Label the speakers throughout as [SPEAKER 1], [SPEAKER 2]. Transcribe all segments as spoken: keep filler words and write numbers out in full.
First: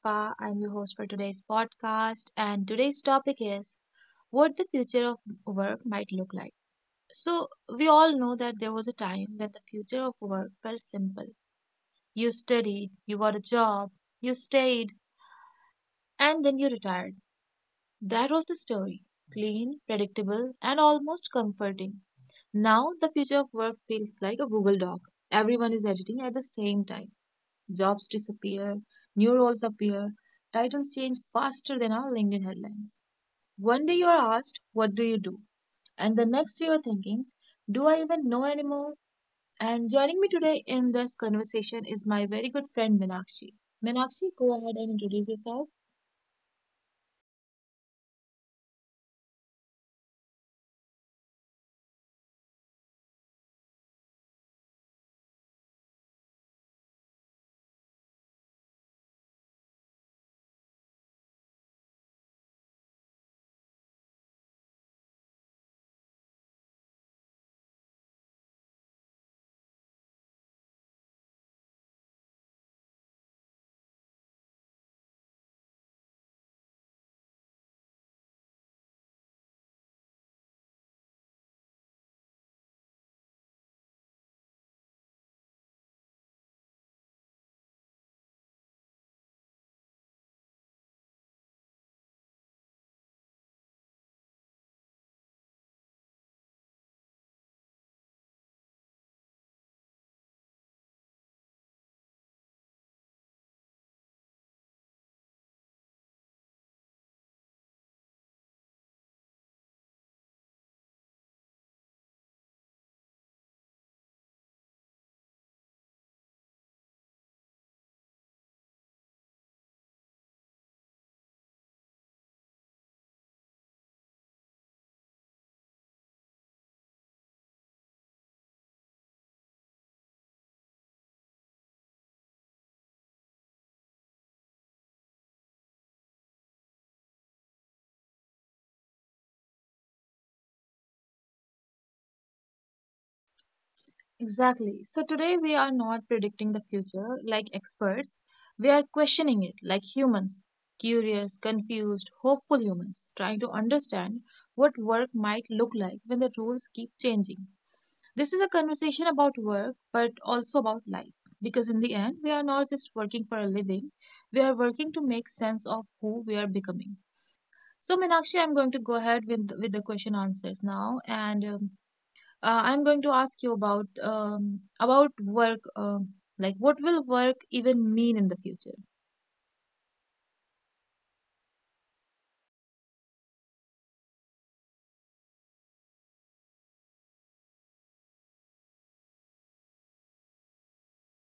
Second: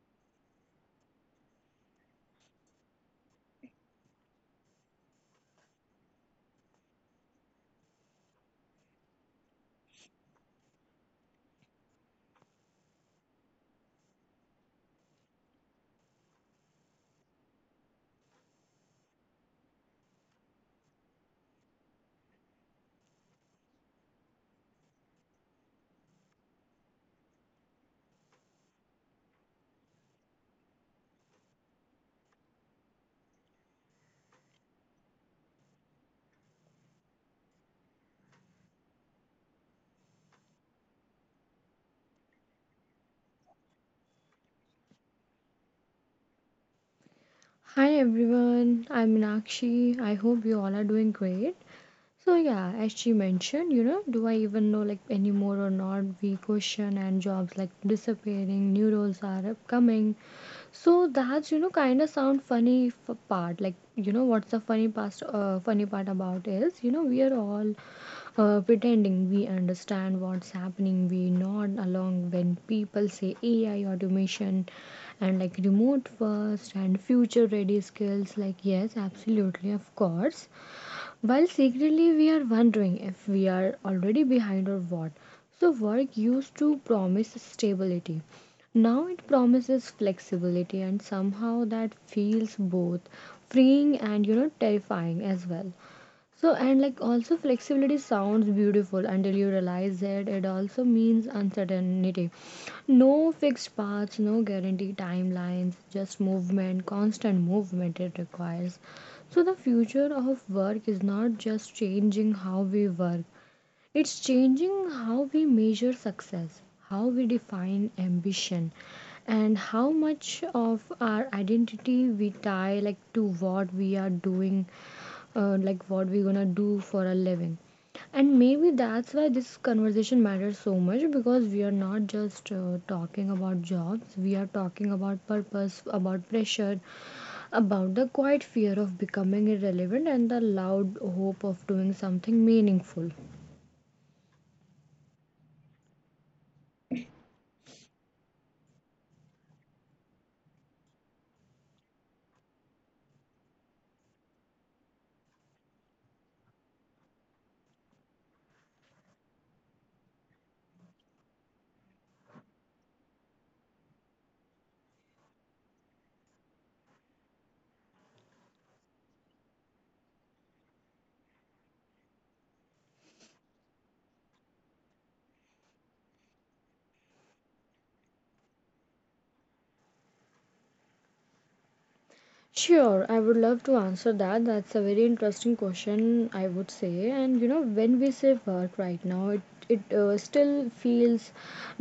[SPEAKER 1] Shifa. I'm your host for today's podcast, and today's topic is what the future of work might look like. So, we all know that there was a time when the future of work felt simple. You studied, you got a job, you stayed, and then you retired. That was the story — clean, predictable, and almost comforting. Now, the future of work feels like a Google Doc. Everyone is editing at the same time. Jobs disappear, new roles appear, titles change faster than our LinkedIn headlines. One day you are asked, "What do you do?" And the next you are thinking, "Do I even know anymore?" And joining me today in this conversation is my very good friend Minakshi. Minakshi, go ahead and introduce yourself.
[SPEAKER 2] Hi everyone! I'm Anakshi. I hope you all are doing great. So yeah, as she mentioned, you know, do I even know like anymore or not? We question and jobs like disappearing, new roles are upcoming. So that's you know kind of sound funny f- part. Like you know what's the funny past uh, funny part about is you know we are all uh, pretending we understand what's happening. We nod along when people say A I automation and like remote first and future ready skills. Like yes, absolutely, of course. While secretly we are wondering if we are already behind or what. So, work used to promise stability. Now it promises flexibility, and somehow that feels both freeing and you know terrifying as well. So, and like also flexibility sounds beautiful until you realize that it also means uncertainty. No fixed paths, no guaranteed timelines, just movement, constant movement it requires. So, the future of work is not just changing how we work, it's changing how we measure success, how we define ambition, and how much of our identity we tie like to what we are doing uh, like what we're gonna do for a living. And maybe that's why this conversation matters so much because we are not just uh, talking about jobs, we are talking about purpose, about pressure, about the quiet fear of becoming irrelevant, and the loud hope of doing something meaningful.
[SPEAKER 1] Exactly. So today we are not predicting the future like experts. We are questioning it like humans — curious, confused, hopeful humans, trying to understand what work might look like when the rules keep changing. This is a conversation about work, but also about life. Because in the end, we are not just working for a living, we are working to make sense of who we are becoming. So, Meenakshi, I'm going to go ahead with, with the question answers now. And um, uh, I'm going to ask you about, um, about work. Um, like, what will work even mean in the future?
[SPEAKER 2] Sure, I would love to answer that. That's a very interesting question, I would say. And you know, when we say work right now, it it uh, still feels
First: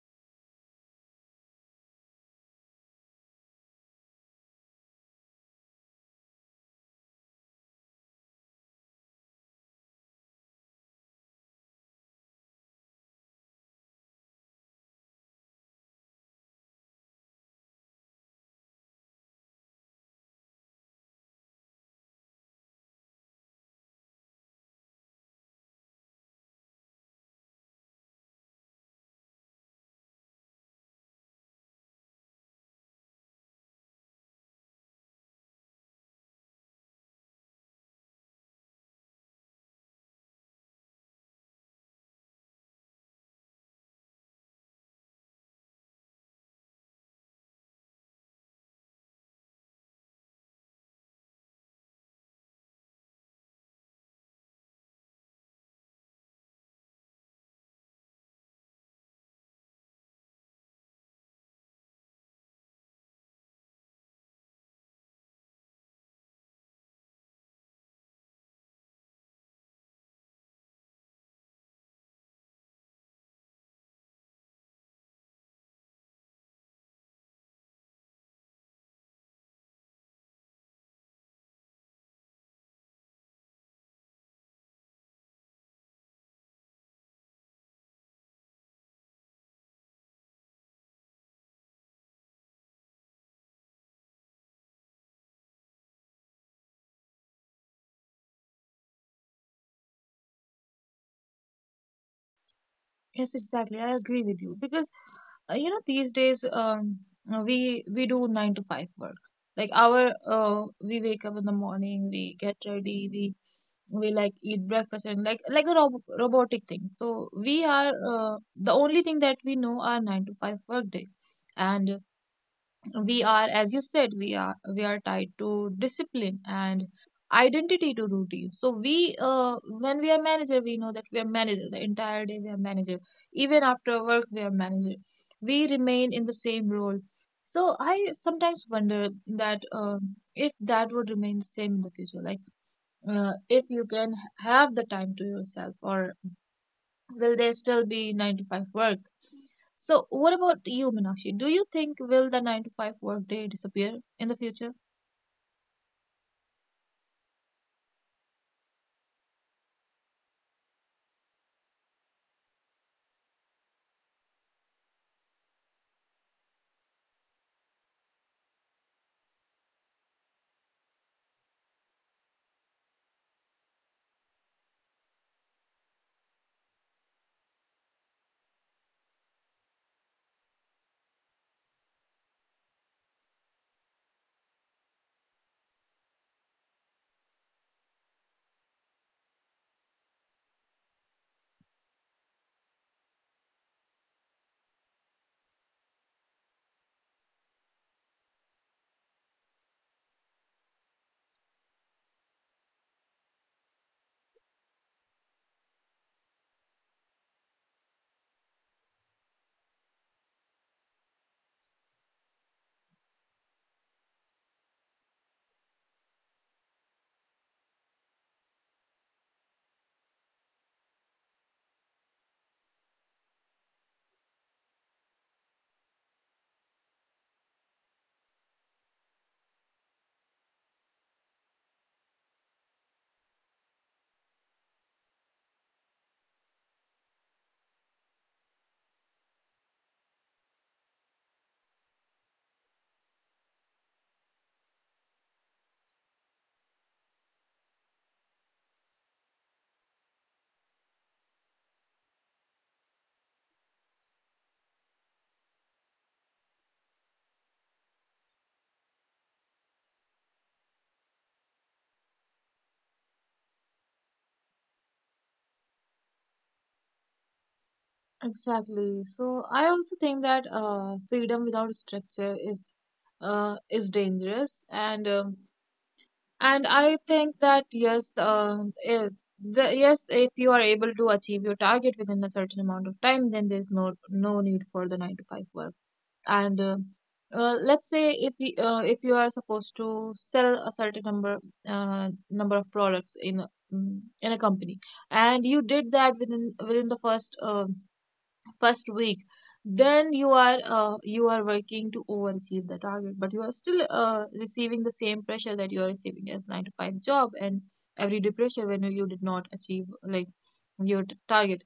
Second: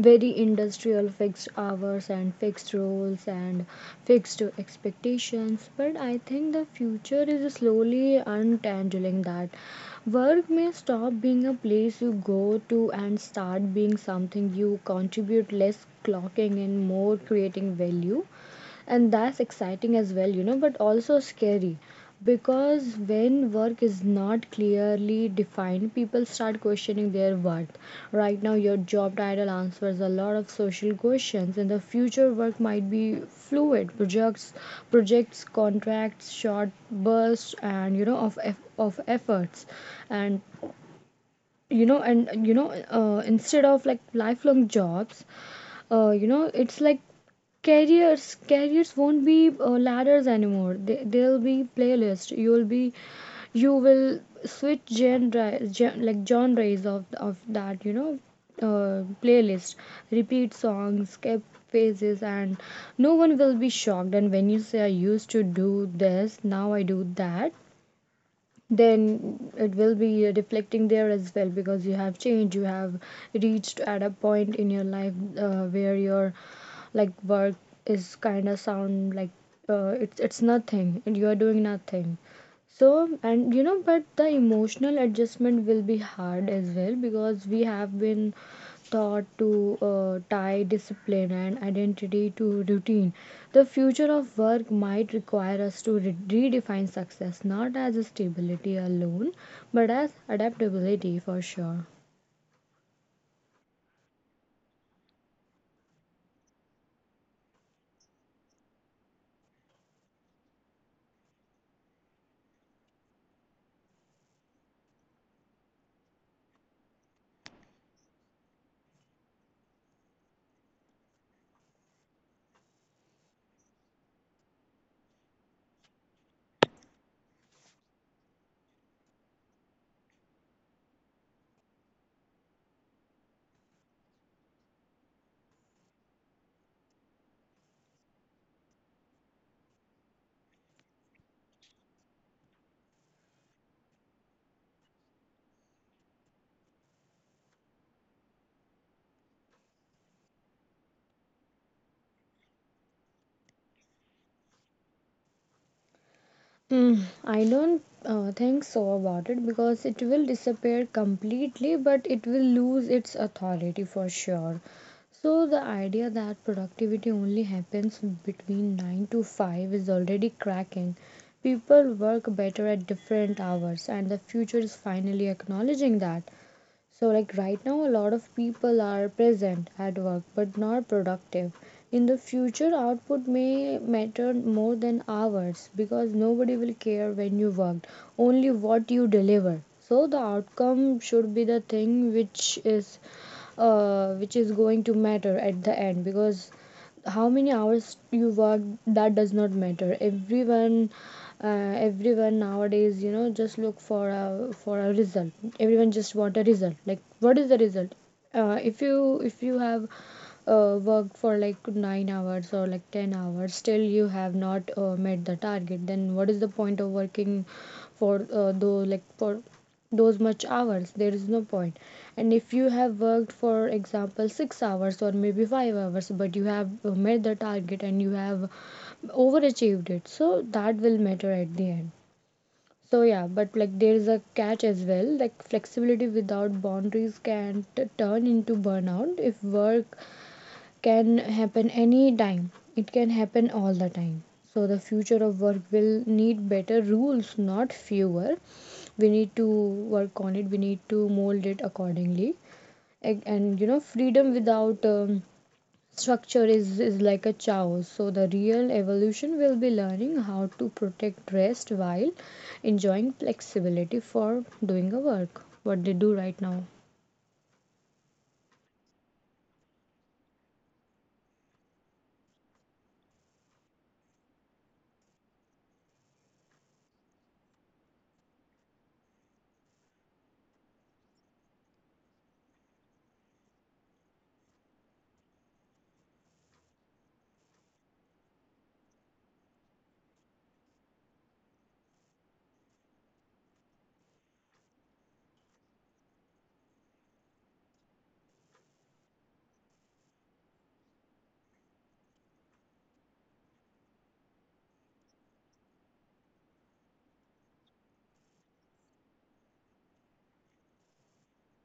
[SPEAKER 2] very industrial, fixed hours and fixed roles and fixed expectations. But I think the future is slowly untangling that. Work may stop being a place you go to and start being something you contribute, less clocking in, more creating value. And that's exciting as well, you know but also scary, because when work is not clearly defined, people start questioning their worth. Right now your job title answers a lot of social questions. In the future work might be fluid. Projects projects contracts, short bursts and you know of eff- of efforts. And you know and you know uh, instead of like lifelong jobs, uh, you know it's like careers careers won't be uh, ladders anymore. They, they'll be playlist. You'll be you will switch genre, gen, like genres of of that, you know uh, playlist, repeat songs, skip phases, and no one will be shocked. And when you say, I used to do this, now I do that, then it will be uh, reflecting there as well, because you have changed, you have reached at a point in your life uh, where your like work is kind of sound like uh, it's it's nothing and you are doing nothing. So, and you know but the emotional adjustment will be hard as well, because we have been taught to uh, tie discipline and identity to routine. The future of work might require us to re- redefine success not as stability alone, but as adaptability for sure.
[SPEAKER 1] Yes, exactly. I agree with you. Because, uh, you know, these days, um, uh, we we do nine to five work. Like, our, uh, we wake up in the morning, we get ready, we we like eat breakfast and like like a rob robotic thing. So we are uh, the only thing that we know are nine to five work day, and we are, as you said, we are we are tied to discipline and identity to routine. So we uh, when we are manager, we know that we are manager the entire day, we are manager even after work, we are manager, we remain in the same role. So I sometimes wonder that, um if that would remain the same in the future. Like uh, if you can have the time to yourself, or will there still be nine to five work? So, what about you, Meenakshi? Do you think will the nine to five work day disappear in the future?
[SPEAKER 2] Mm, I don't uh, think so about it because it will disappear completely, but it will lose its authority for sure. So, the idea that productivity only happens between nine to five is already cracking. People work better at different hours, and the future is finally acknowledging that. So, like right now, a lot of people are present at work but not productive. In the future, output may matter more than hours, because nobody will care when you worked, only what you deliver. So, the outcome should be the thing which is uh, which is going to matter at the end, because how many hours you work that does not matter. Everyone uh, everyone nowadays, you know just look for a for a result. Everyone just want a result. Like, what is the result? Uh, if you if you have uh, worked for like nine hours or like ten hours, still you have not uh, met the target, then what is the point of working for uh, though like for those much hours? There is no point point. And if you have worked for example six hours or maybe five hours but you have uh, met the target and you have overachieved it, so that will matter at the end. So yeah, but like there is a catch as well. Like flexibility without boundaries can t- turn into burnout. If work can happen any time, it can happen all the time. So the future of work will need better rules, not fewer. We need to work on it. We need to mold it accordingly. And, and you know, freedom without um, structure is is like a chaos. So the real evolution will be learning how to protect rest while enjoying flexibility for doing a work. What they do right now.
[SPEAKER 1] Exactly. So I also think that, uh, freedom without structure is uh, is dangerous, and, um, and I think that yes, uh, if the, yes, if you are able to achieve your target within a certain amount of time, then there's no no need for the nine to five work. and uh, uh, let's say if you, uh, if you are supposed to sell a certain number uh, number of products in a- mm, in a company, and you did that within within the first uh, first week. Then you are uh, you are working to overachieve the target, but you are still uh, receiving the same pressure that you are receiving as nine to five job, and every day pressure when you did not achieve, like, your t- target.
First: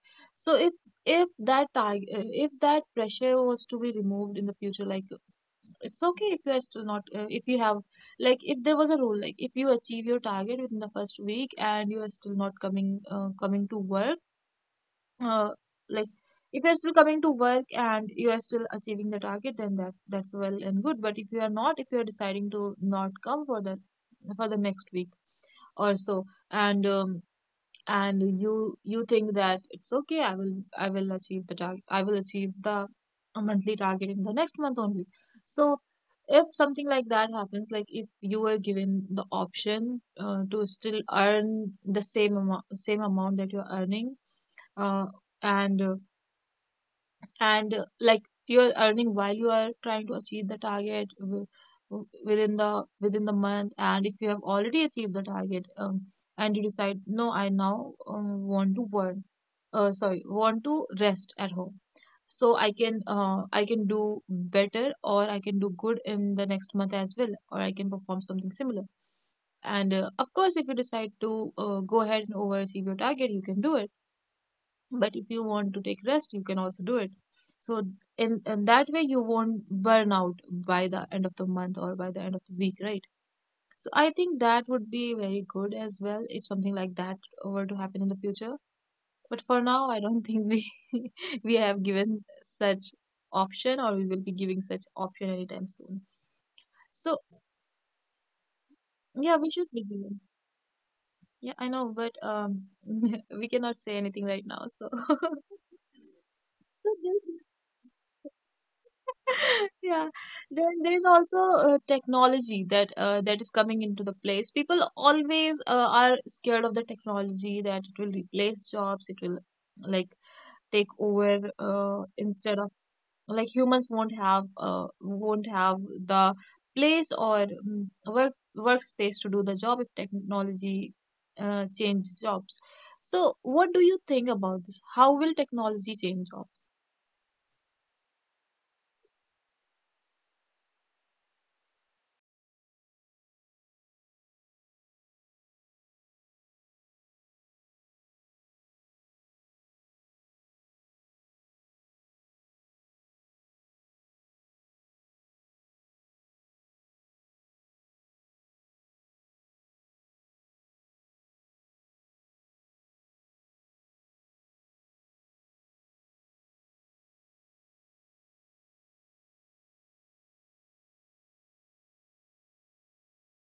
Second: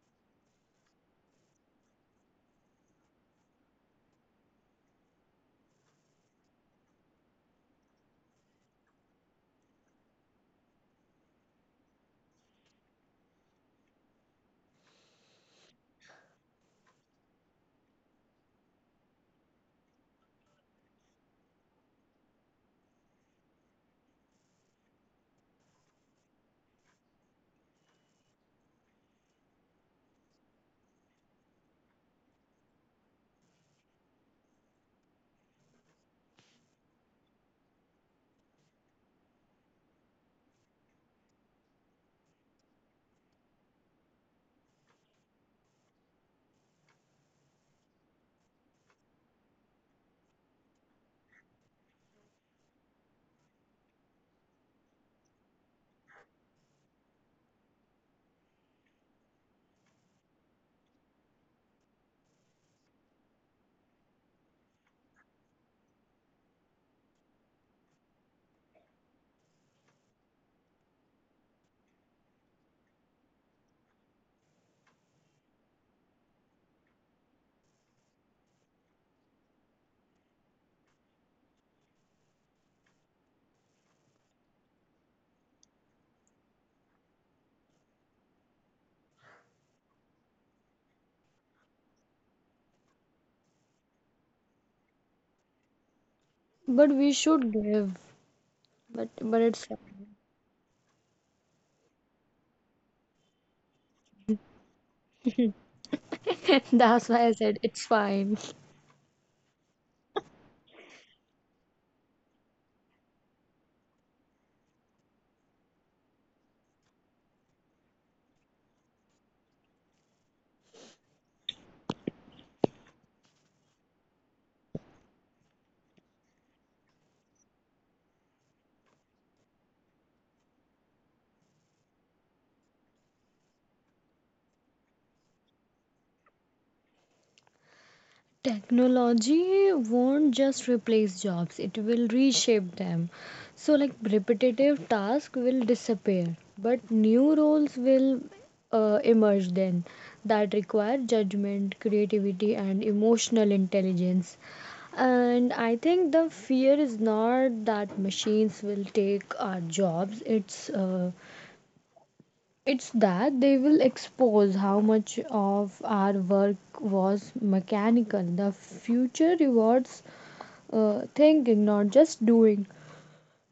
[SPEAKER 1] So if if that target if that pressure was to be removed in the future, like, it's okay. If you are still not, uh, if you have, like, if there was a rule, like, if you achieve your target within the first week and you are still not coming, uh, coming to work, uh, like, if you're still coming to work and you are still achieving the target, then that that's well and good. But if you are not, if you're deciding to not come for the, for the next week or so, and, um, and you you think that it's okay, i will i will achieve the target, I will achieve the monthly target in the next month only. So if something like that happens, like, if you were given the option, uh, to still earn the same amount, same amount that you're earning, uh, and uh, and uh, like you're earning while you are trying to achieve the target, wi- w- within the within the month. And if you have already achieved the target, um, and you decide, no, I now, um, want to burn, uh, sorry, want to rest at home, so i can uh, i can do better, or I can do good in the next month as well, or I can perform something similar. And, uh, of course, if you decide to, uh, go ahead and overachieve your target, you can do it. But if you want to take rest, you can also do it. So, in, in that way, you won't burn out by the end of the month or by the end of the week, right? So I think that would be very good as well if something like that were to happen in the future. But for now, I don't think we we have given such option, or we will be giving such option anytime soon.
[SPEAKER 2] But we
[SPEAKER 1] So
[SPEAKER 2] should give. But
[SPEAKER 1] yeah,
[SPEAKER 2] but
[SPEAKER 1] we
[SPEAKER 2] it's
[SPEAKER 1] should be given. Yeah, I know, but, um we cannot say anything right now, so so
[SPEAKER 2] That's why I
[SPEAKER 1] just
[SPEAKER 2] said it's fine.
[SPEAKER 1] Yeah, then there's also, uh, technology that uh, that is coming into the place. People always, uh, are scared of the technology that it will replace jobs, it will, like, take over, uh, instead of, like, humans won't have uh, won't have the place or, mm, work workspace to do the job if technology, uh, changes jobs. So, what do you think about this? How will technology change jobs?
[SPEAKER 2] Technology won't just replace jobs, it will reshape them. So, like repetitive tasks will disappear, but new roles will uh, emerge then, that require judgment, creativity, and emotional intelligence. And I think the fear is not that machines will take our jobs, it's uh, it's that they will expose how much of our work was mechanical. The future rewards uh, thinking, not just doing.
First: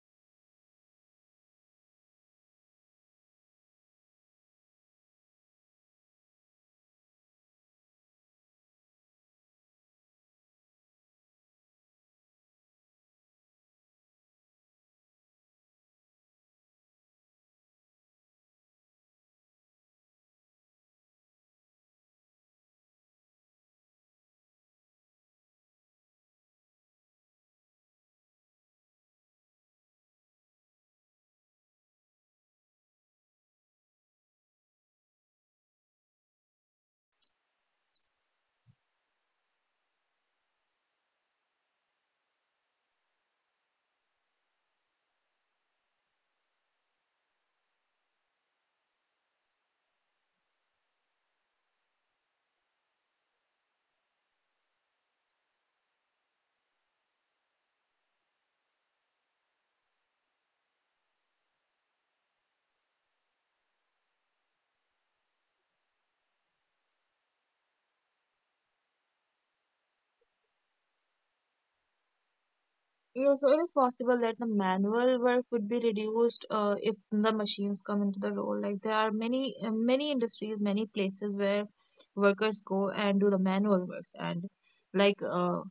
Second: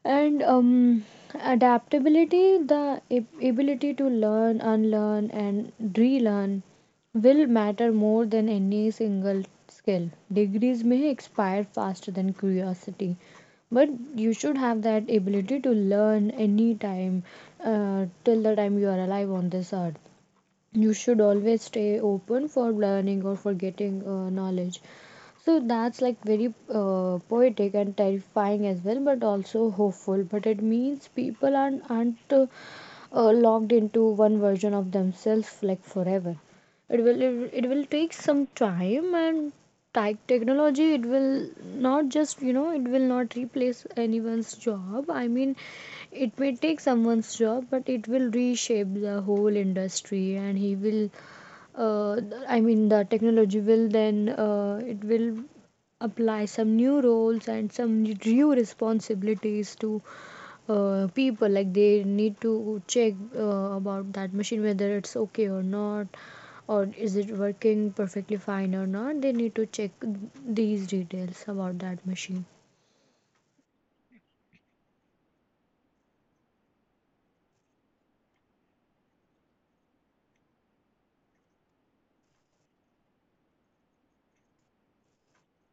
[SPEAKER 2] And um, adaptability, the ab- ability to learn, unlearn and relearn will matter more than any single skill. Degrees may expire faster than curiosity, but you should have that ability to learn any time, uh, till the time you are alive on this earth. You should always stay open for learning or for getting uh, knowledge. So that's like very uh, poetic and terrifying as well, but also hopeful. But it means people aren't, aren't uh, uh, locked into one version of themselves like forever. It will it will take some time. And tech technology, it will not, just you know it will not replace anyone's job. I mean, it may take someone's job, but it will reshape the whole industry, and he will uh, th- I mean the technology will then uh, it will apply some new roles and some new responsibilities to uh, people. Like they need to check uh, about that machine, whether it's okay or not, or is it working perfectly fine or not. They need to check these details about that machine.
[SPEAKER 1] Yeah, so it is possible that the manual work would be reduced, uh, if the machines come into the role. Like, there are many uh, many industries, many places where workers go and do the manual works, and, like, uh,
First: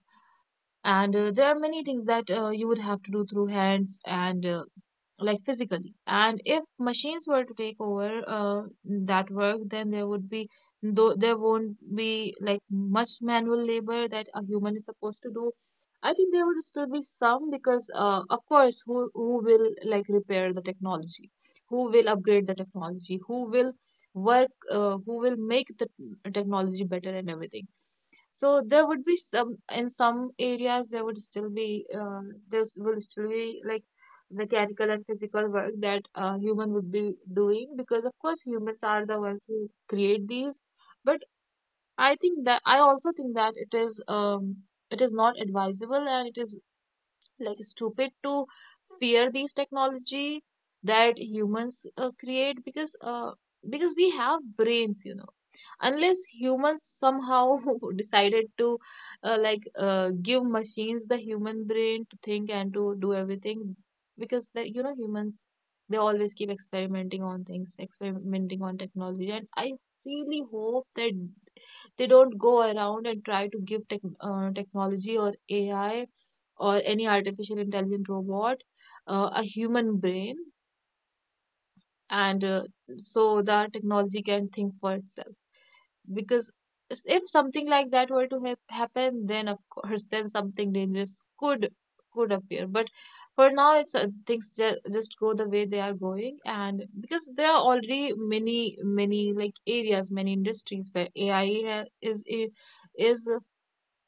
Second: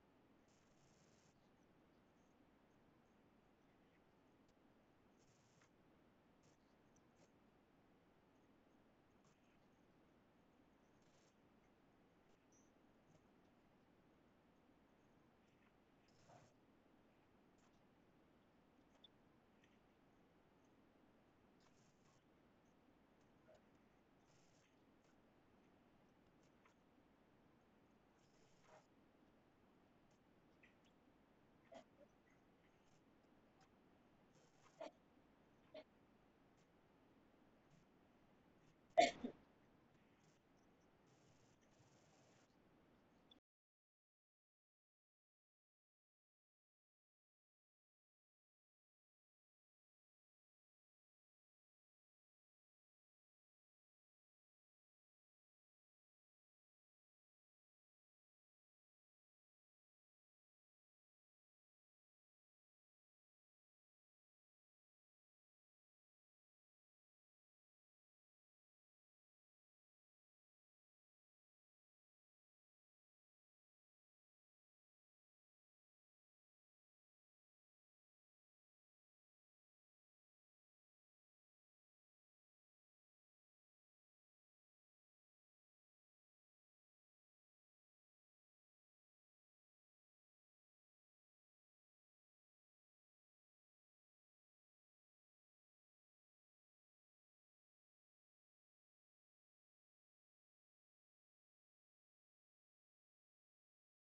[SPEAKER 1] and uh, there are many things that, uh, you would have to do through hands and, uh, like, physically. And if machines were to take over, uh, that work, then there would be, though there won't be like, much manual labor that a human is supposed to do. I think there would still be some because, uh, of course, who who will like repair the technology, who will upgrade the technology, who will work, uh, who will make the technology better and everything. So there would be some, in some areas there would still be, uh, there will still be, like, mechanical and physical work that a human would be doing, because of course humans are the ones who create these. But I think that, I also think that, it is um it is not advisable, and it is, like, stupid to fear these technology that humans, uh, create, because, uh, because we have brains, you know. Unless humans somehow decided to, uh, like uh, give machines the human brain to think and to do everything. Because, the, you know, humans, they always keep experimenting on things, experimenting on technology, and I really hope that they don't go around and try to give tech, uh, technology or AI, or any artificial intelligent robot, uh, a human brain. And, uh, so the technology can think for itself. Because, s- if something like that were to hap happen, then of course then something dangerous could could appear. But for now, if so- things ju- just go the way they are going. And because there are already many many like areas, many industries where AI, ha- is i- is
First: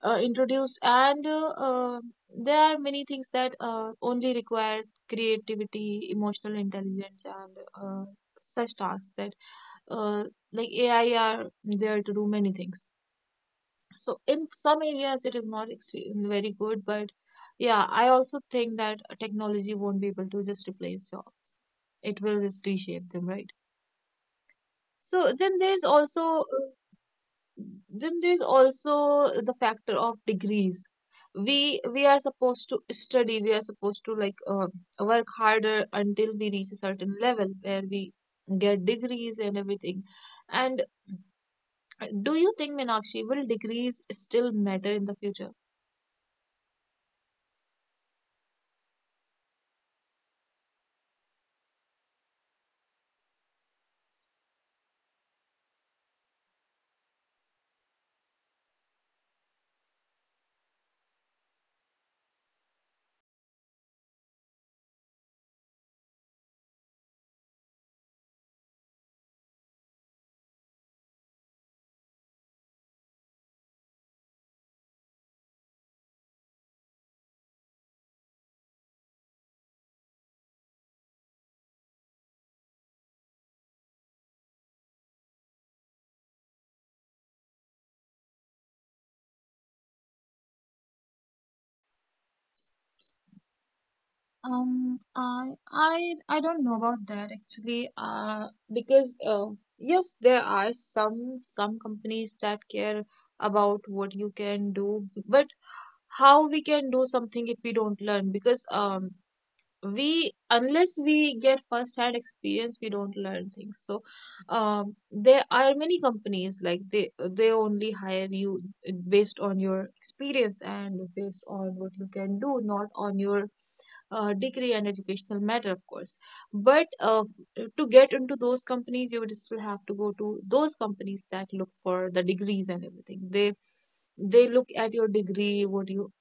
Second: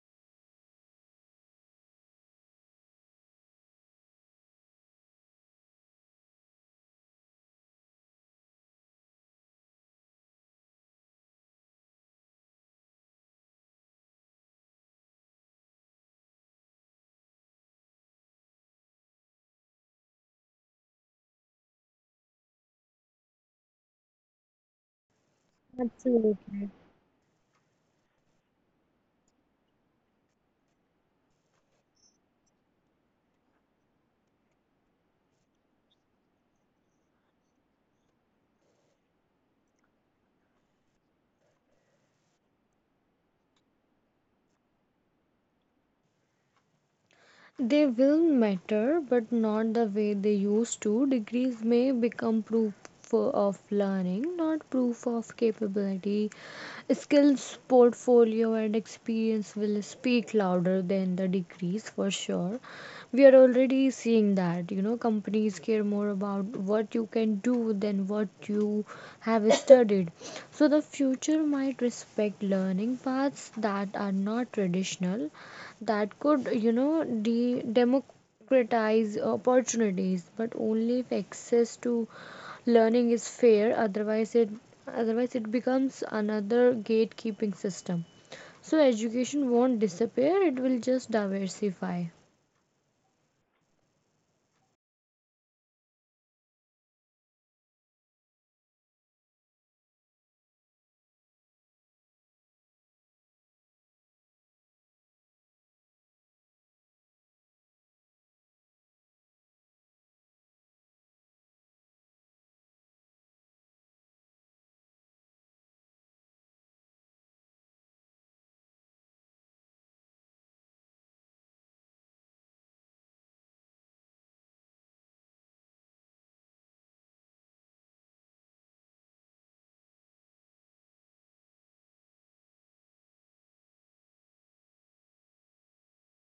[SPEAKER 1] uh, introduced, and, uh, uh, there are many things that, uh, only require creativity, emotional intelligence, and, uh, such tasks that, uh, like, AI are there to do many things. So in some areas it is not extreme, very good. But yeah, I also think that technology won't be able to just replace job, it will just reshape them, right? So then there's also uh,
[SPEAKER 2] Absolutely.
[SPEAKER 1] then there's also the factor of degrees. We we are supposed to study. We are supposed to, like, uh, work harder until we reach a certain level where we get degrees and everything. And, do you think, Meenakshi, will degrees still matter in the future?
[SPEAKER 2] They will matter, but not the way they used to. Degrees may become proof of learning, not proof of capability. Skills, portfolio, and experience will speak louder than the degrees for sure. We are already seeing that, you know, companies care more about what you can do than what you have studied. So the future might respect learning paths that are not traditional, that could, you know, de- democratize opportunities, but only if access to learning is fair. Otherwise, it otherwise it becomes another gatekeeping system. So education won't disappear; it will just diversify.
[SPEAKER 1] Um, I I I don't know about that actually. Uh, because, uh, yes, there are some some companies that care about what you can do, but how we can do something if we don't learn? Because um, we unless we get first hand experience we don't learn things. So um, there are many companies, like they they only hire you based on your experience and based on what you can do, not on your uh, degree and educational matter, of course. But uh, to get into those companies you would still have to go to those companies that look for the degrees and everything. They they look at your degree, what you,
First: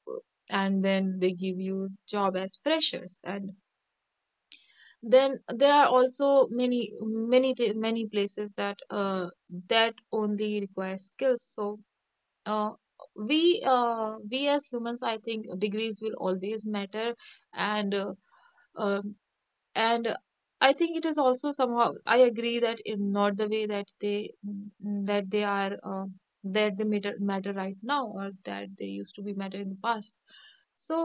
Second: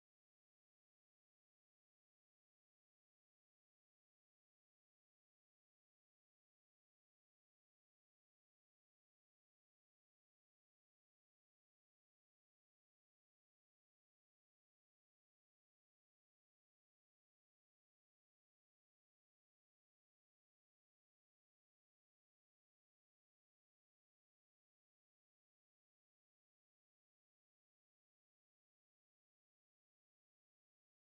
[SPEAKER 1] and then they give you job as freshers. And then there are also many many thi- many places that uh, that only require skills. So uh, we uh, we as humans, I think degrees will always matter. And uh, uh, and uh, I think it is also somehow, I agree that, in not the way that they mm, that they are, uh, that they matter, matter right now, or that they used to be matter in the past. so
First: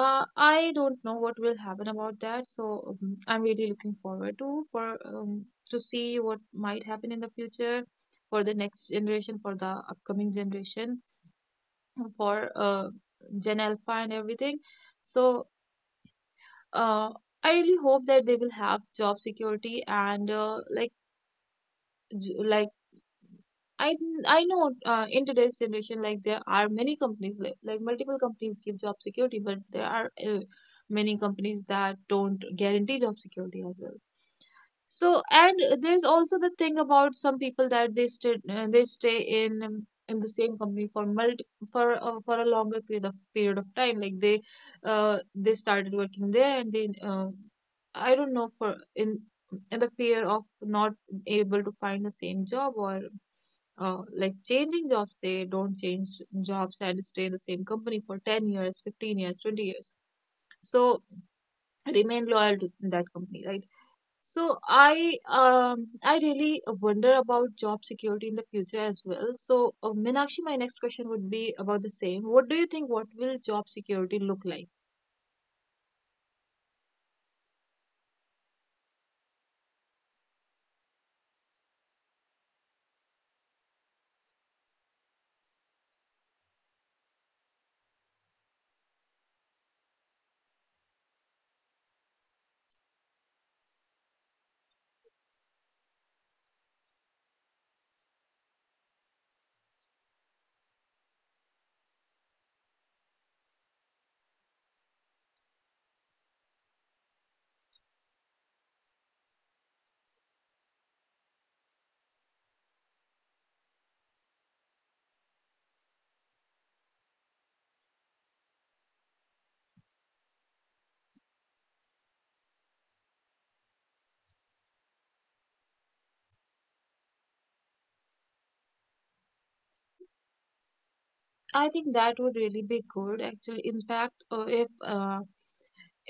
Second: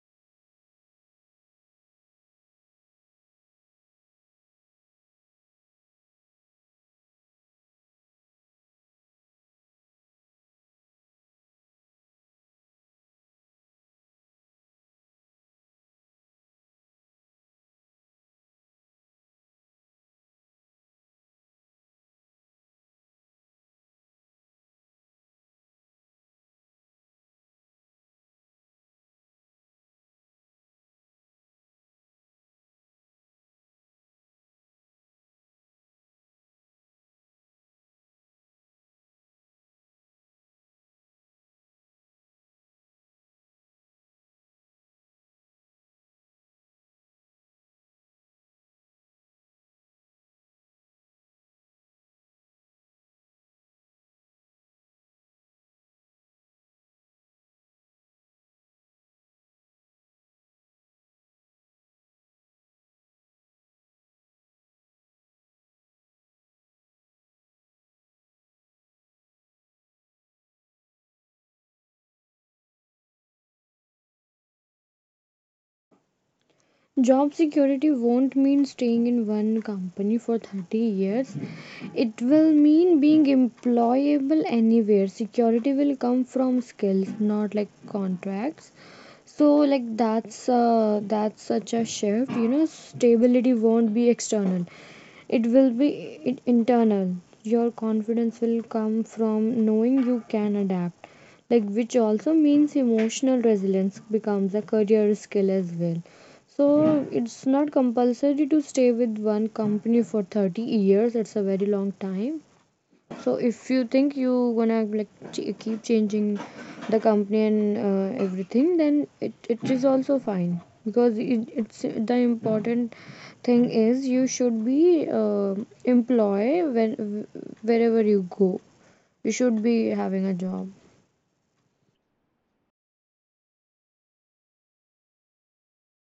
[SPEAKER 1] uh, I don't know what will happen about that. So um, I'm really looking forward to for um, to see what might happen in the future, for the next generation, for the upcoming generation, for uh, gen alpha and everything. So uh, I really hope that they will have job security, and uh, like j- like I I know, uh, in today's generation, like there are many companies, like, like multiple companies give job security, but there are uh, many companies that don't guarantee job security as well. So, and there's also the thing about some people, that they stay uh, they stay in um, in the same company for multi for uh, for a longer period of period of time. Like they uh they started working there, and they uh, I don't know, for in in the fear of not able to find the same job, or uh, like, changing jobs, they don't change jobs and stay in the same company for ten years, fifteen years, twenty years, so remain loyal to that company, right? So i um i really wonder about job security in the future as well. So uh, Meenakshi, my next question would be about the same. What do you think? What will job security look like?
[SPEAKER 2] Job security won't mean staying in one company for thirty years. It will mean being employable anywhere. Security will come from skills, not like contracts. So like that's uh, that's such a shift. You know, stability won't be external. It will be i- internal. Your confidence will come from knowing you can adapt. Like, which also means emotional resilience becomes a career skill as well. So it's not compulsory to stay with one company for thirty years. It's a very long time. So if you think you gonna like ch- keep changing the company and uh, everything, then it, it is also fine because it, it's the important thing is you should be uh, employed when wherever you go. You should be having a job.
[SPEAKER 1] I think that would really be good, actually. In fact, uh, if uh,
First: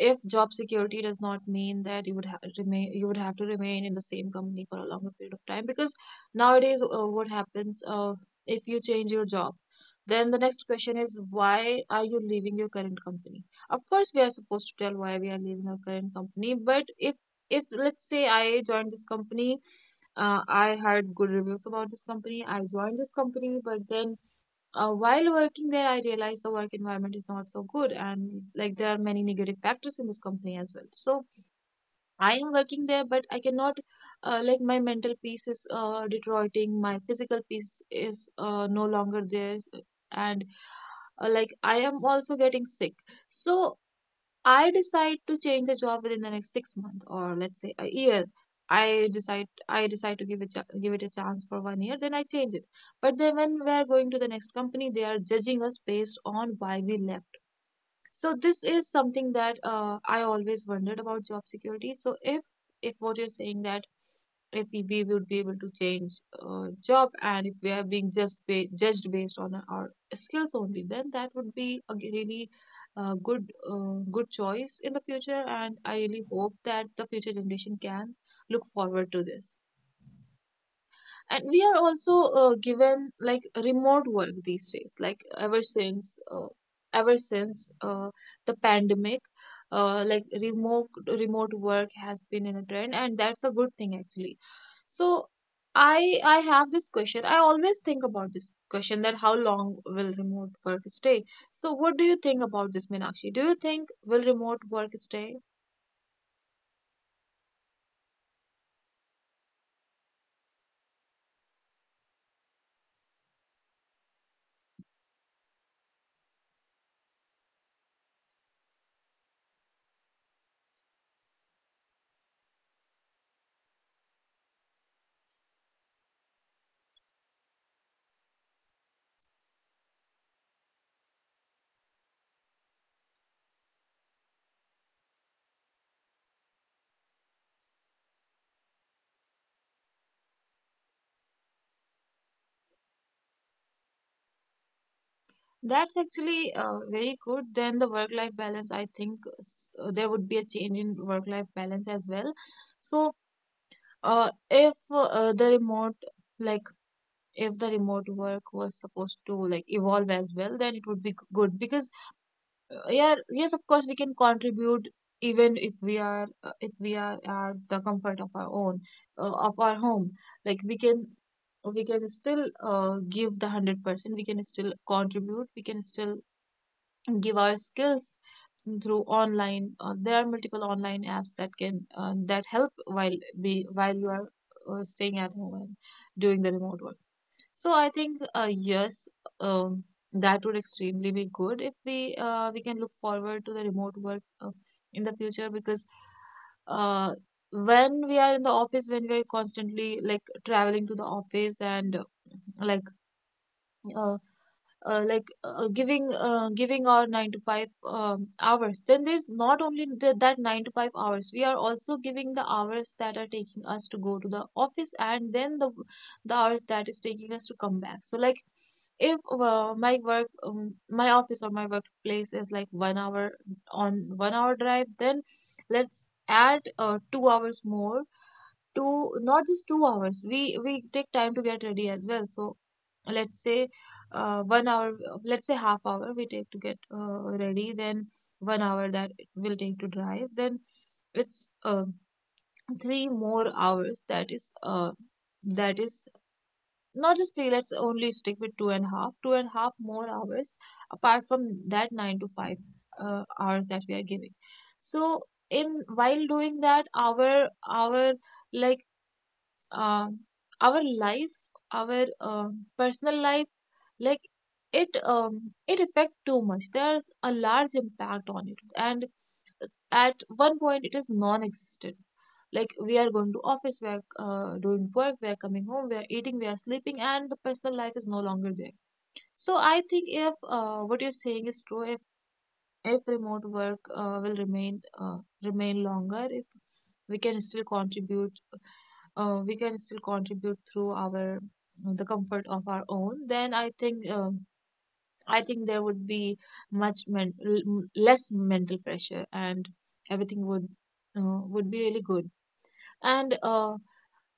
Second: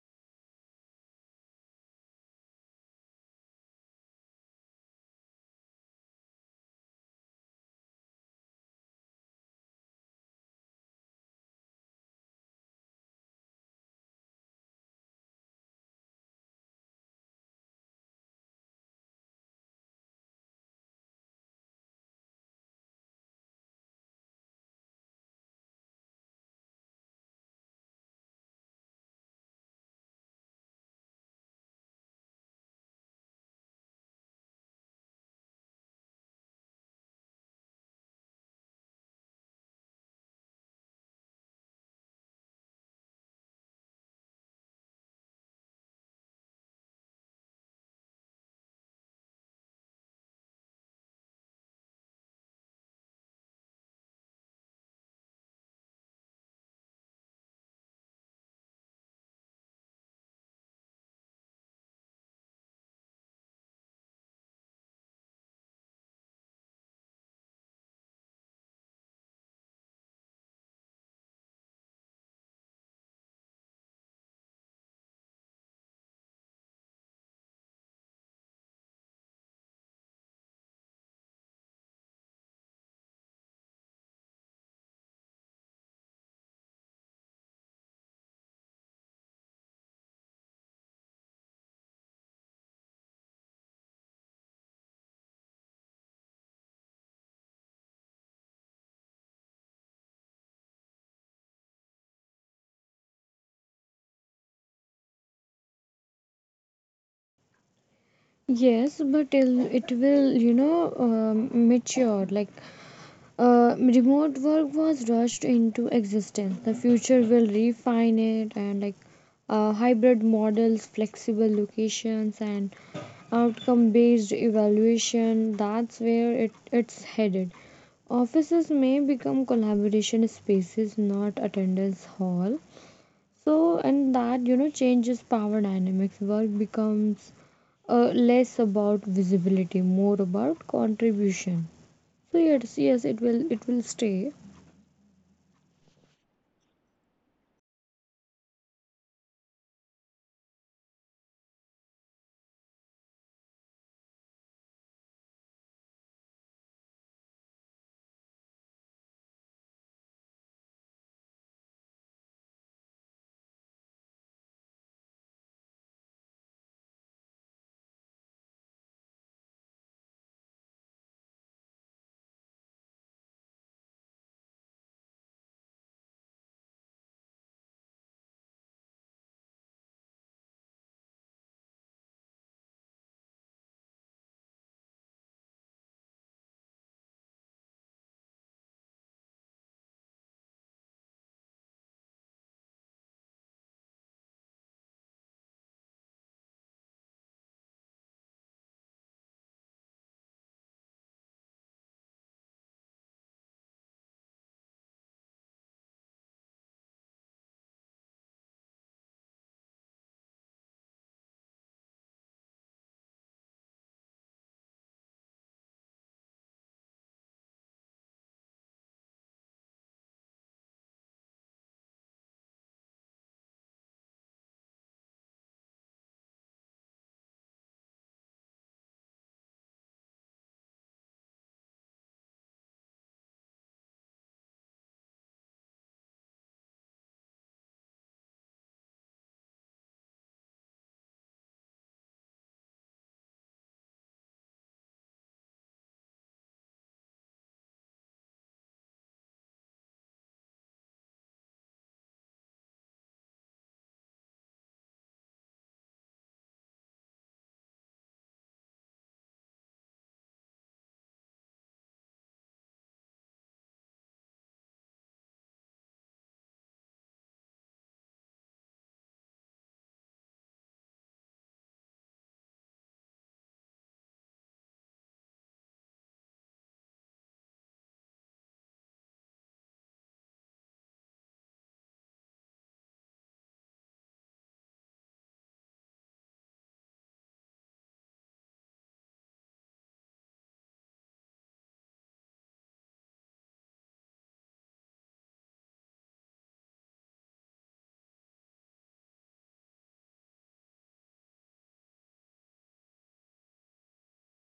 [SPEAKER 1] if job security does not mean that you would ha- remain you would have to remain in the same company for a longer period of time, because nowadays, uh, what happens, uh, if you change your job, then the next question is, why are you leaving your current company? Of course we are supposed to tell why we are leaving our current company, but if if let's say I joined this company. uh, I heard good reviews about this company, I joined this company, but then, uh, while working there, I realized the work environment is not so good, and like there are many negative factors in this company as well. So I am working there, but I cannot, uh, like, my mental peace is uh, deteriorating, my physical peace is uh, no longer there, and uh, like, I am also getting sick. So I decide to change the job within the next six months, or let's say a year. I decide I decide to give it give it a chance for one year, then I change it. But then when we are going to the next company, they are judging us based on why we left. So this is something that, uh, I always wondered about job security. So if if what you're saying, that if we, we would be able to change uh, job, and if we are being just ba- judged based on our skills only, then that would be a g- really uh, good uh, good choice in the future. And I really hope that the future generation can look forward to this. And we are also uh, given, like, remote work these days, like, ever since uh, ever since uh, the pandemic. Uh, like, remote remote work has been in a trend, and that's a good thing, actually. So I I have this question. I always think about this question, that how long will remote work stay? So what do you think about this, Meenakshi? Do you think will remote work stay?
[SPEAKER 2] Yes, but it'll, it will, you know, um, mature. Like Uh, remote work was rushed into existence. The future will refine it and like uh, hybrid models, flexible locations, and outcome based evaluation. That's where it, it's headed. Offices may become collaboration spaces, not attendance hall. So, and that you know changes power dynamics. Work becomes uh, less about visibility, more about contribution. So yes, yes, it will it will stay.
[SPEAKER 1] That's actually uh, very good. Then the work-life balance, I think s- uh, there would be a change in work-life balance as well. So uh, if uh, the remote, like, if the remote work was supposed to, like, evolve as well, then it would be g- good. Because Uh, yeah, yes, of course, we can contribute, even if we are, uh, if we are at the comfort of our own, uh, of our home. Like, we can we can still uh, give the one hundred percent, we can still contribute, we can still give our skills through online. Uh, there are multiple online apps that can, uh, that help while be while you are uh, staying at home and doing the remote work. So I think, uh, yes, um, that would extremely be good if we uh, we can look forward to the remote work uh, in the future. Because uh, when we are in the office, when we are constantly, like, traveling to the office, and uh, like uh, uh, like uh, giving uh, giving our nine to five um, hours. Then there's not only the, that nine to five hours, we are also giving the hours that are taking us to go to the office, and then the the hours that is taking us to come back. So, like, if uh, my work um, my office or my workplace is like one hour, on one hour drive. Then let's add uh, two hours more. Two, not just two hours, we we take time to get ready as well. So let's say, uh, one hour, let's say half hour we take to get uh, ready. Then one hour that it will take to drive. Then it's uh, three more hours, that is, uh, that is not just three. Let's only stick with two and a half two and a half more hours, apart from that nine to five uh, hours that we are giving. So, in while doing that, our our like, um our life, our um personal life, like, it um, it affect too much. There's a large impact on it, and at one point it is non-existent. Like, we are going to office, we are uh, doing work, we are coming home, we are eating, we are sleeping, and the personal life is no longer there. So I think, if uh, what you're saying is true, if if remote work uh, will remain uh, remain longer, if we can still contribute, uh, we can still contribute through our the comfort of our own, then I think, um I think there would be much men- l- less mental pressure, and everything would uh, would be really good. And uh,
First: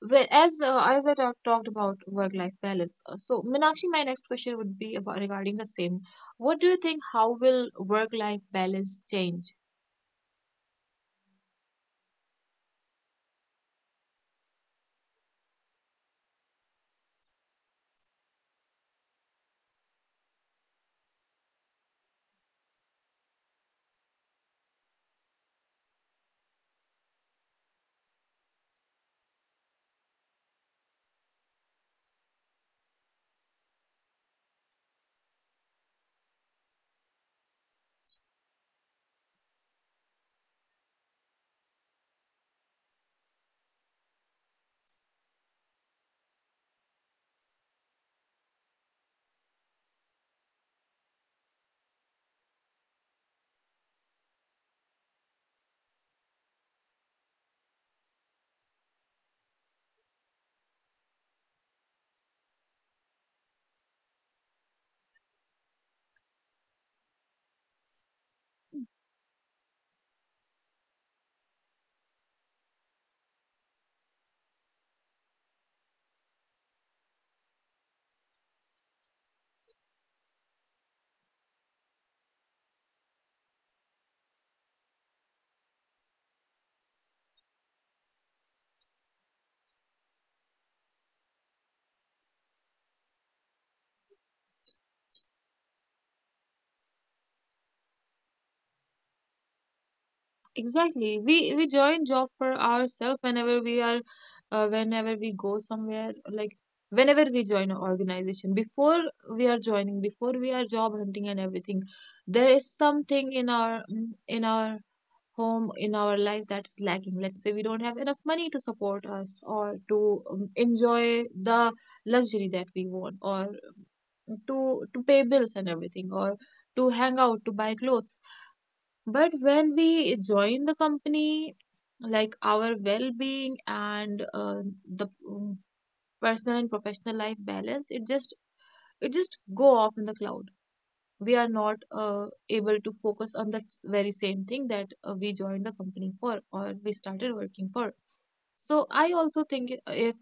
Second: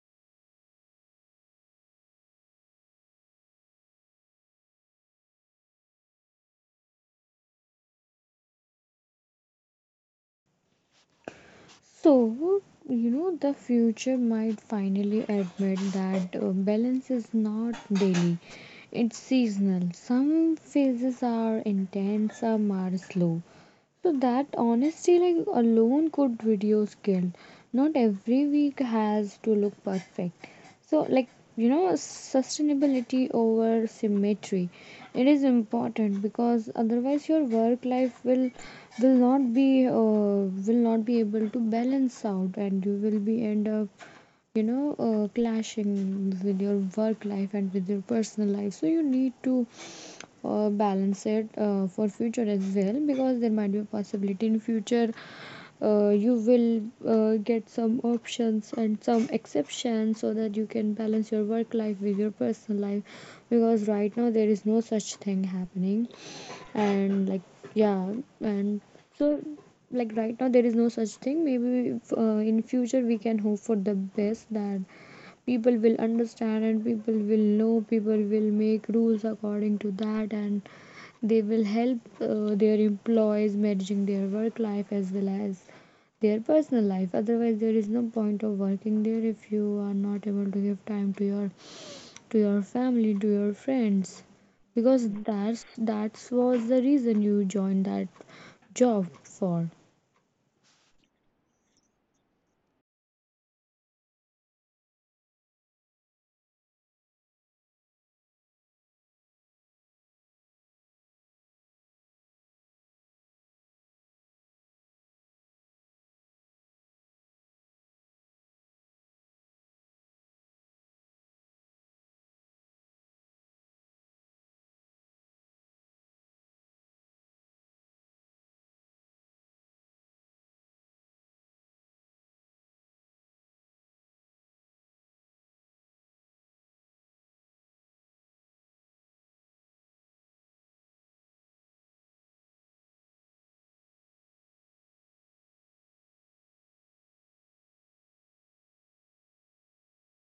[SPEAKER 1] well, as uh, as I talk, talked about work life balance, uh, so, Minakshi, my next question would be about, regarding the same. What do you think? How will work life balance change?
[SPEAKER 2] So you know the future might finally admit that uh, balance is not daily. It's seasonal. Some phases are intense, some are slow. So that honesty like alone could reduce guilt. Not every week has to look perfect. So like you know, sustainability over symmetry, it is important, because otherwise your work life will will not be uh, will not be able to balance out, and you will be end up, you know uh, clashing with your work life and with your personal life. So you need to uh, balance it uh, for future as well, because there might be a possibility in future uh, you will uh, get some options and some exceptions so that you can balance your work life with your personal life. Because right now there is no such thing happening. And like yeah, and so like right now there is no such thing. Maybe uh, in future we can hope for the best, that people will understand and people will know, people will make rules according to that, and they will help uh, their employees managing their work life as well as their personal life. Otherwise there is no point of working there if you are not able to give time to your to your family, to your friends, because that's that's was the reason you joined that job for.
[SPEAKER 1] Exactly. We we join job for ourselves, whenever we are, uh, whenever we go somewhere. Like, whenever we join an organization, before we are joining, before we are job hunting and everything, there is something in our mm, in our home, in our life, that's lacking. Let's say we don't have enough money to support us, or to um, enjoy the luxury that we want, or to to pay bills and everything, or to hang out, to buy clothes. But when we join the company, like, our well being, and uh, the mm, personal and professional life balance, it just, it just go off in the cloud. We are not uh, able to focus on that s- very same thing that uh, we joined the company for, or we started working for. So I also think, uh, if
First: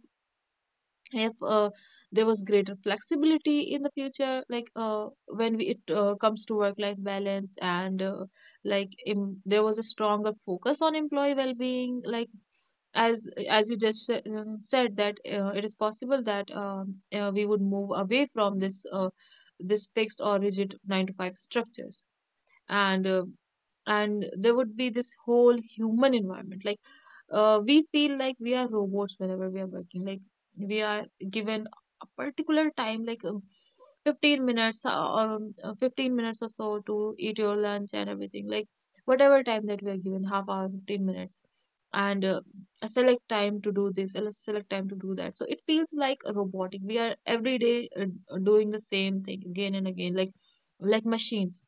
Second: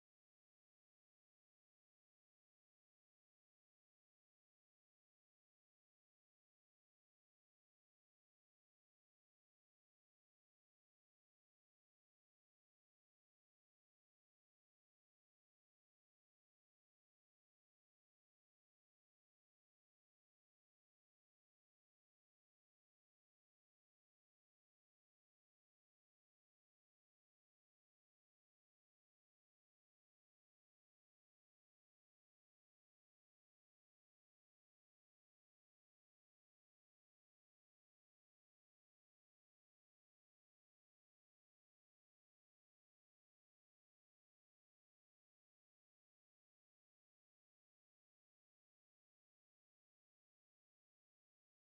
[SPEAKER 1] if uh, there was greater flexibility in the future, like, uh, when we, it uh, comes to work life balance, and uh, like em there was a stronger focus on employee well being. Like, as as you just sa- um, said that uh, it is possible that, um, uh, we would move away from this uh, this fixed or rigid nine to five structures. And uh, and there would be this whole human environment. Like, uh, we feel like we are robots whenever we are working. Like, we are given a particular time, like, um, fifteen minutes, uh, or um, uh, fifteen minutes or so, to eat your lunch and everything. Like, whatever time that we are given, half hour, fifteen minutes, and uh, a select time to do this, a select time to do that. So it feels like a robotic, we are every day uh, doing the same thing again and again, like like machines.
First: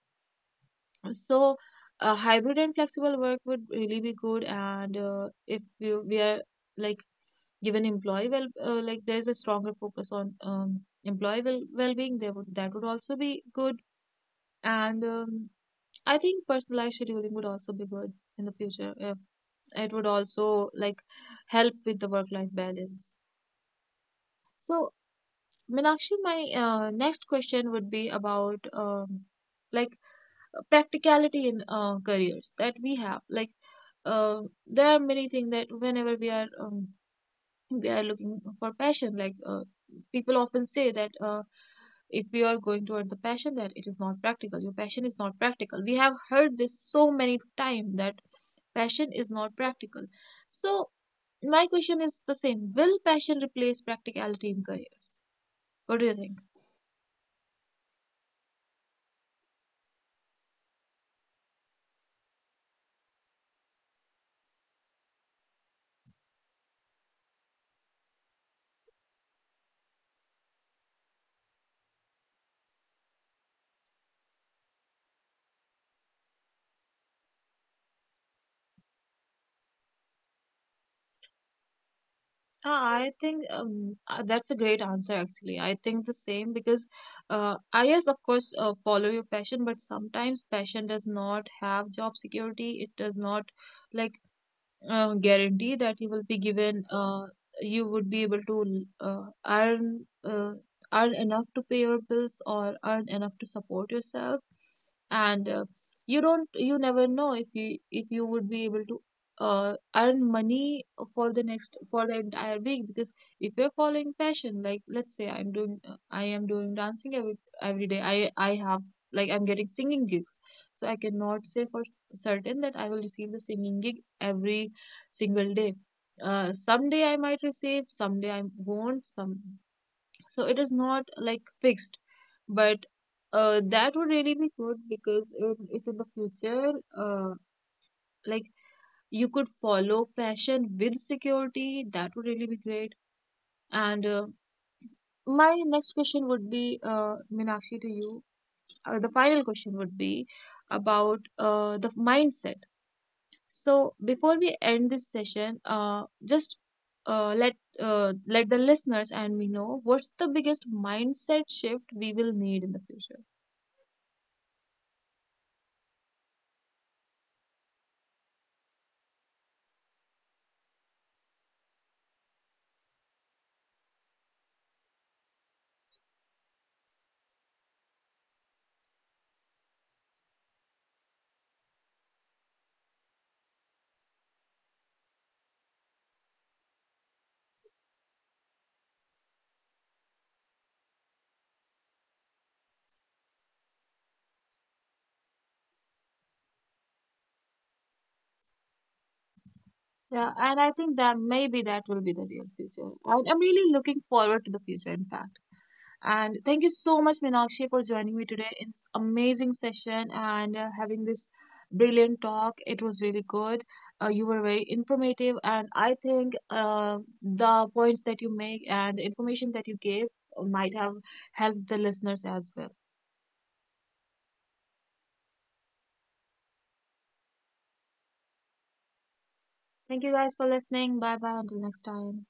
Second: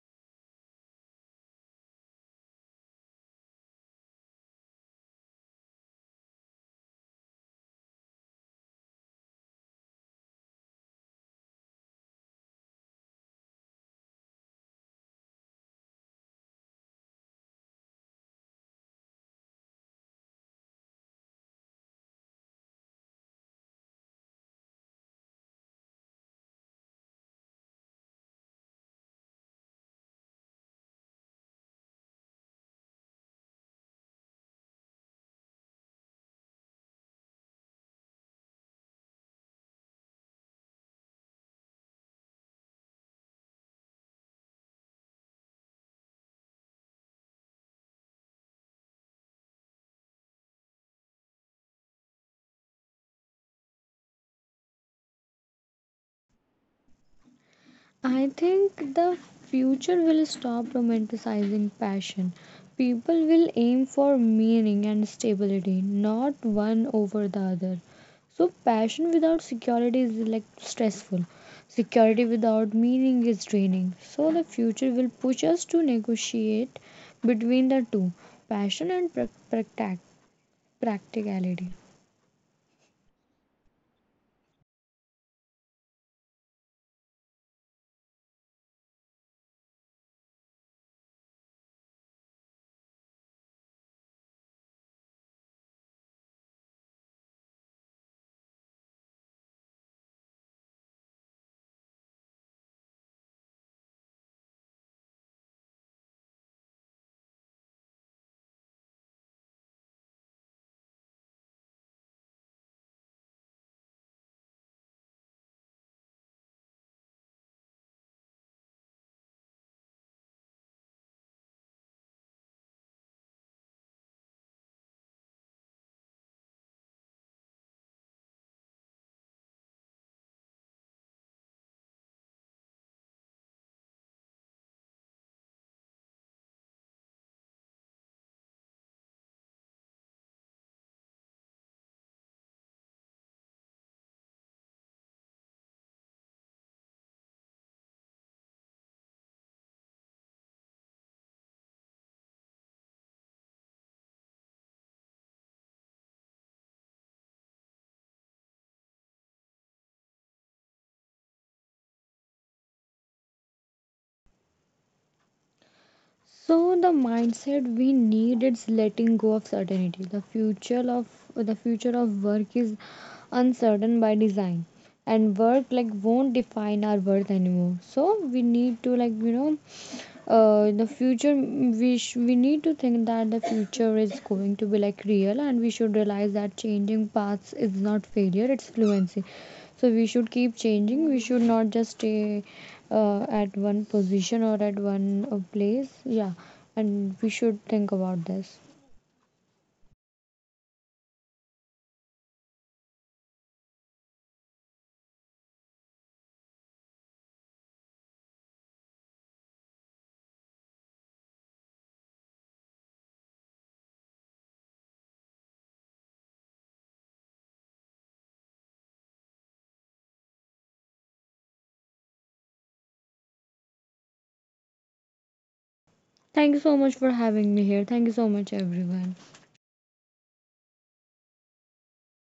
[SPEAKER 1] So, uh, hybrid and flexible work would really be good. And uh, if we, we are like, given, employee well, uh, like, there's a stronger focus on um, employee well well-being, there would that would also be good. And um, I think personalized scheduling would also be good in the future, if it would also, like, help with the work-life balance. So, Meenakshi, my uh, next question would be about, um, like, practicality in uh, careers that we have. Like, uh, there are many things that, whenever we are, um, we are looking for passion, like, uh, people often say that, uh, if we are going toward the passion, that it is not practical, your passion is not practical. We have heard this so many times, that passion is not practical. So my question is the same: will passion replace practicality in careers? What do you think?
[SPEAKER 2] I think the future will stop romanticizing passion. People will aim for meaning and stability, not one over the other. So, passion without security is like stressful. Security without meaning is draining. So, the future will push us to negotiate between the two, passion and prac- practic- practicality.
[SPEAKER 1] Uh, I think um, uh, that's a great answer, actually. I think the same because, uh, I yes, of course, uh, follow your passion, but sometimes passion does not have job security. It does not, like, uh, guarantee that you will be given uh, you would be able to uh, earn uh, earn enough to pay your bills, or earn enough to support yourself. And uh, you don't you never know if you if you would be able to uh, earn money for the next, for the entire week. Because if you're following passion, like, let's say, i'm doing uh, I am doing dancing every every day, i i have, like, I'm getting singing gigs. So I cannot say for s- certain that I will receive the singing gig every single day. Uh, someday I might receive, someday I won't. Some So it is not, like, fixed. But, uh, that would really be good because, if, if in the future, uh, like, you could follow passion with security, that would really be great. And uh, my next question would be, uh, Meenakshi, to you. Uh, the final question would be about uh, the mindset. So before we end this session, uh, just uh, let uh, let the listeners and me know, what's the biggest mindset shift we will need in the future?
[SPEAKER 2] So the mindset we need is letting go of certainty. The future of the future of work is uncertain by design, and work like won't define our worth anymore. So we need to like you know uh, the future, we sh- we need to think that the future is going to be like real, and we should realize that changing paths is not failure, it's fluency. So we should keep changing, we should not just stay uh, at one position or at one uh, place. Yeah, and we should think about this.
[SPEAKER 1] Yeah, and I think that maybe that will be the real future. And I'm really looking forward to the future, in fact. And thank you so much, Meenakshi, for joining me today in this amazing session, and uh, having this brilliant talk. It was really good. Uh, you were very informative, and I think uh, the points that you make and the information that you gave might have helped the listeners as well.
[SPEAKER 2] Thank you so much for having me here. Thank you so much everyone.
[SPEAKER 1] Thank you guys for listening. Bye bye. Until next time.